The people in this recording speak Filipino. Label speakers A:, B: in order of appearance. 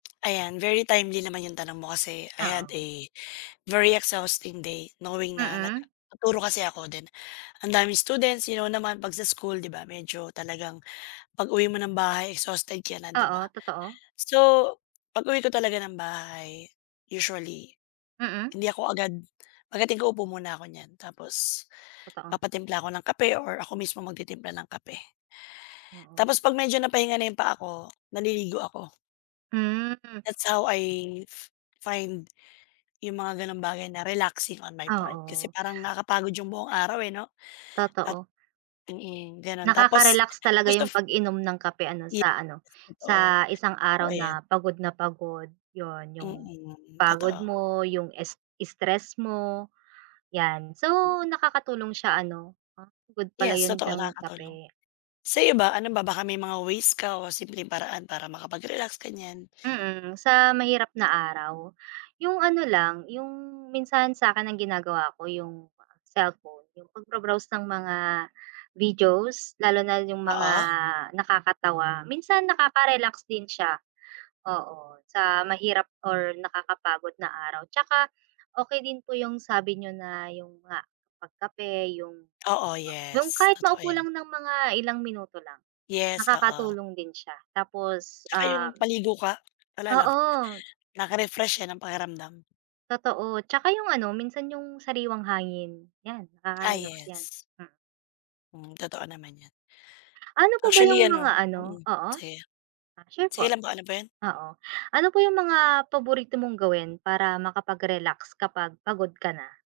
A: Ayan, very timely naman 'yong tanong mo kasi I had
B: Oo.
A: a very exhausting day knowing na
B: Mm.
A: nagtuturo kasi ako then ang daming students you know naman 'pag sa school 'di ba, medyo talagang pag-uwi mo ng bahay exhausted ka na, 'di ba?
B: Oo, totoo.
A: So, pag-uwi ko talaga ng bahay usually,
B: Mm.
A: hindi ako agad pagdating ko upo muna ko niyan tapos,
B: Totoo.
A: papatimpla ako ng kape or ako mismo magtitimpla ng kape.
B: Oo.
A: Tapos pag medyo napahinga na yung paa ko, naliligo ako.
B: Hmm.
A: That's how, I find yung mga ganong bagay na relaxing on my part kasi
B: Oo.
A: parang nakapagod yung buong araw, eh, 'no, at
B: Totoo.
A: mm, gano'n. Tapos
B: Nakakarelax talaga
A: most
B: yung
A: of
B: pag-inom ng kape ano
A: Yes,
B: sa ano,
A: totoo.
B: sa isang
A: Oo,
B: araw
A: ayan.
B: na pagod na pagod, yun yung
A: Mm,
B: pagod
A: totoo.
B: mo, yung s stress mo, 'yan. So,
A: Mm.
B: nakakatulong siya ano, good pala
A: Yes,
B: yun
A: totoo
B: ng
A: nakakatulong.
B: kape.
A: Sa'yo ba ano ba baka may mga ways ka o simpleng paraan para makapag-relax ganyan?
B: Mm, sa mahirap na araw, yung ano lang yung minsan sa'kin ang ginagawa ko yung cellphone, yung pagbro-browse ng mga videos, lalo na yung mga
A: Oo.
B: nakakatawa, minsan nakaka-relax din siya, oo sa mahirap or nakakapagod na araw tsaka, okey din po yung sabi niyo na yun nga pagkape yung
A: Oo
B: yung
A: yes,
B: kahit
A: totoo
B: maupo
A: 'yan.
B: lang ng mga ilang minuto lang.
A: Yes, oo.
B: Nakakatulong din siya tapos,
A: Tsaka yung
B: um
A: paligo ka, wala lang
B: Oo.
A: nakaka-refresh yan ng pakiramdam.
B: Totoo, tsaka yung ano, minsan yung sariwang hangin, 'yan
A: Ah,
B: nakakarelax 'yan.
A: yes.
B: Mm.
A: Mm, totoo naman 'yan.
B: Ano po ba
A: Actually
B: yung mga
A: ano
B: ano
A: mm,
B: oo.
A: sige.
B: Ah, sure po.
A: Sige lang po, ano po yun?
B: Oo, ano po yung mga paborito mong gawin para makapag-relax kapag pagod ka na?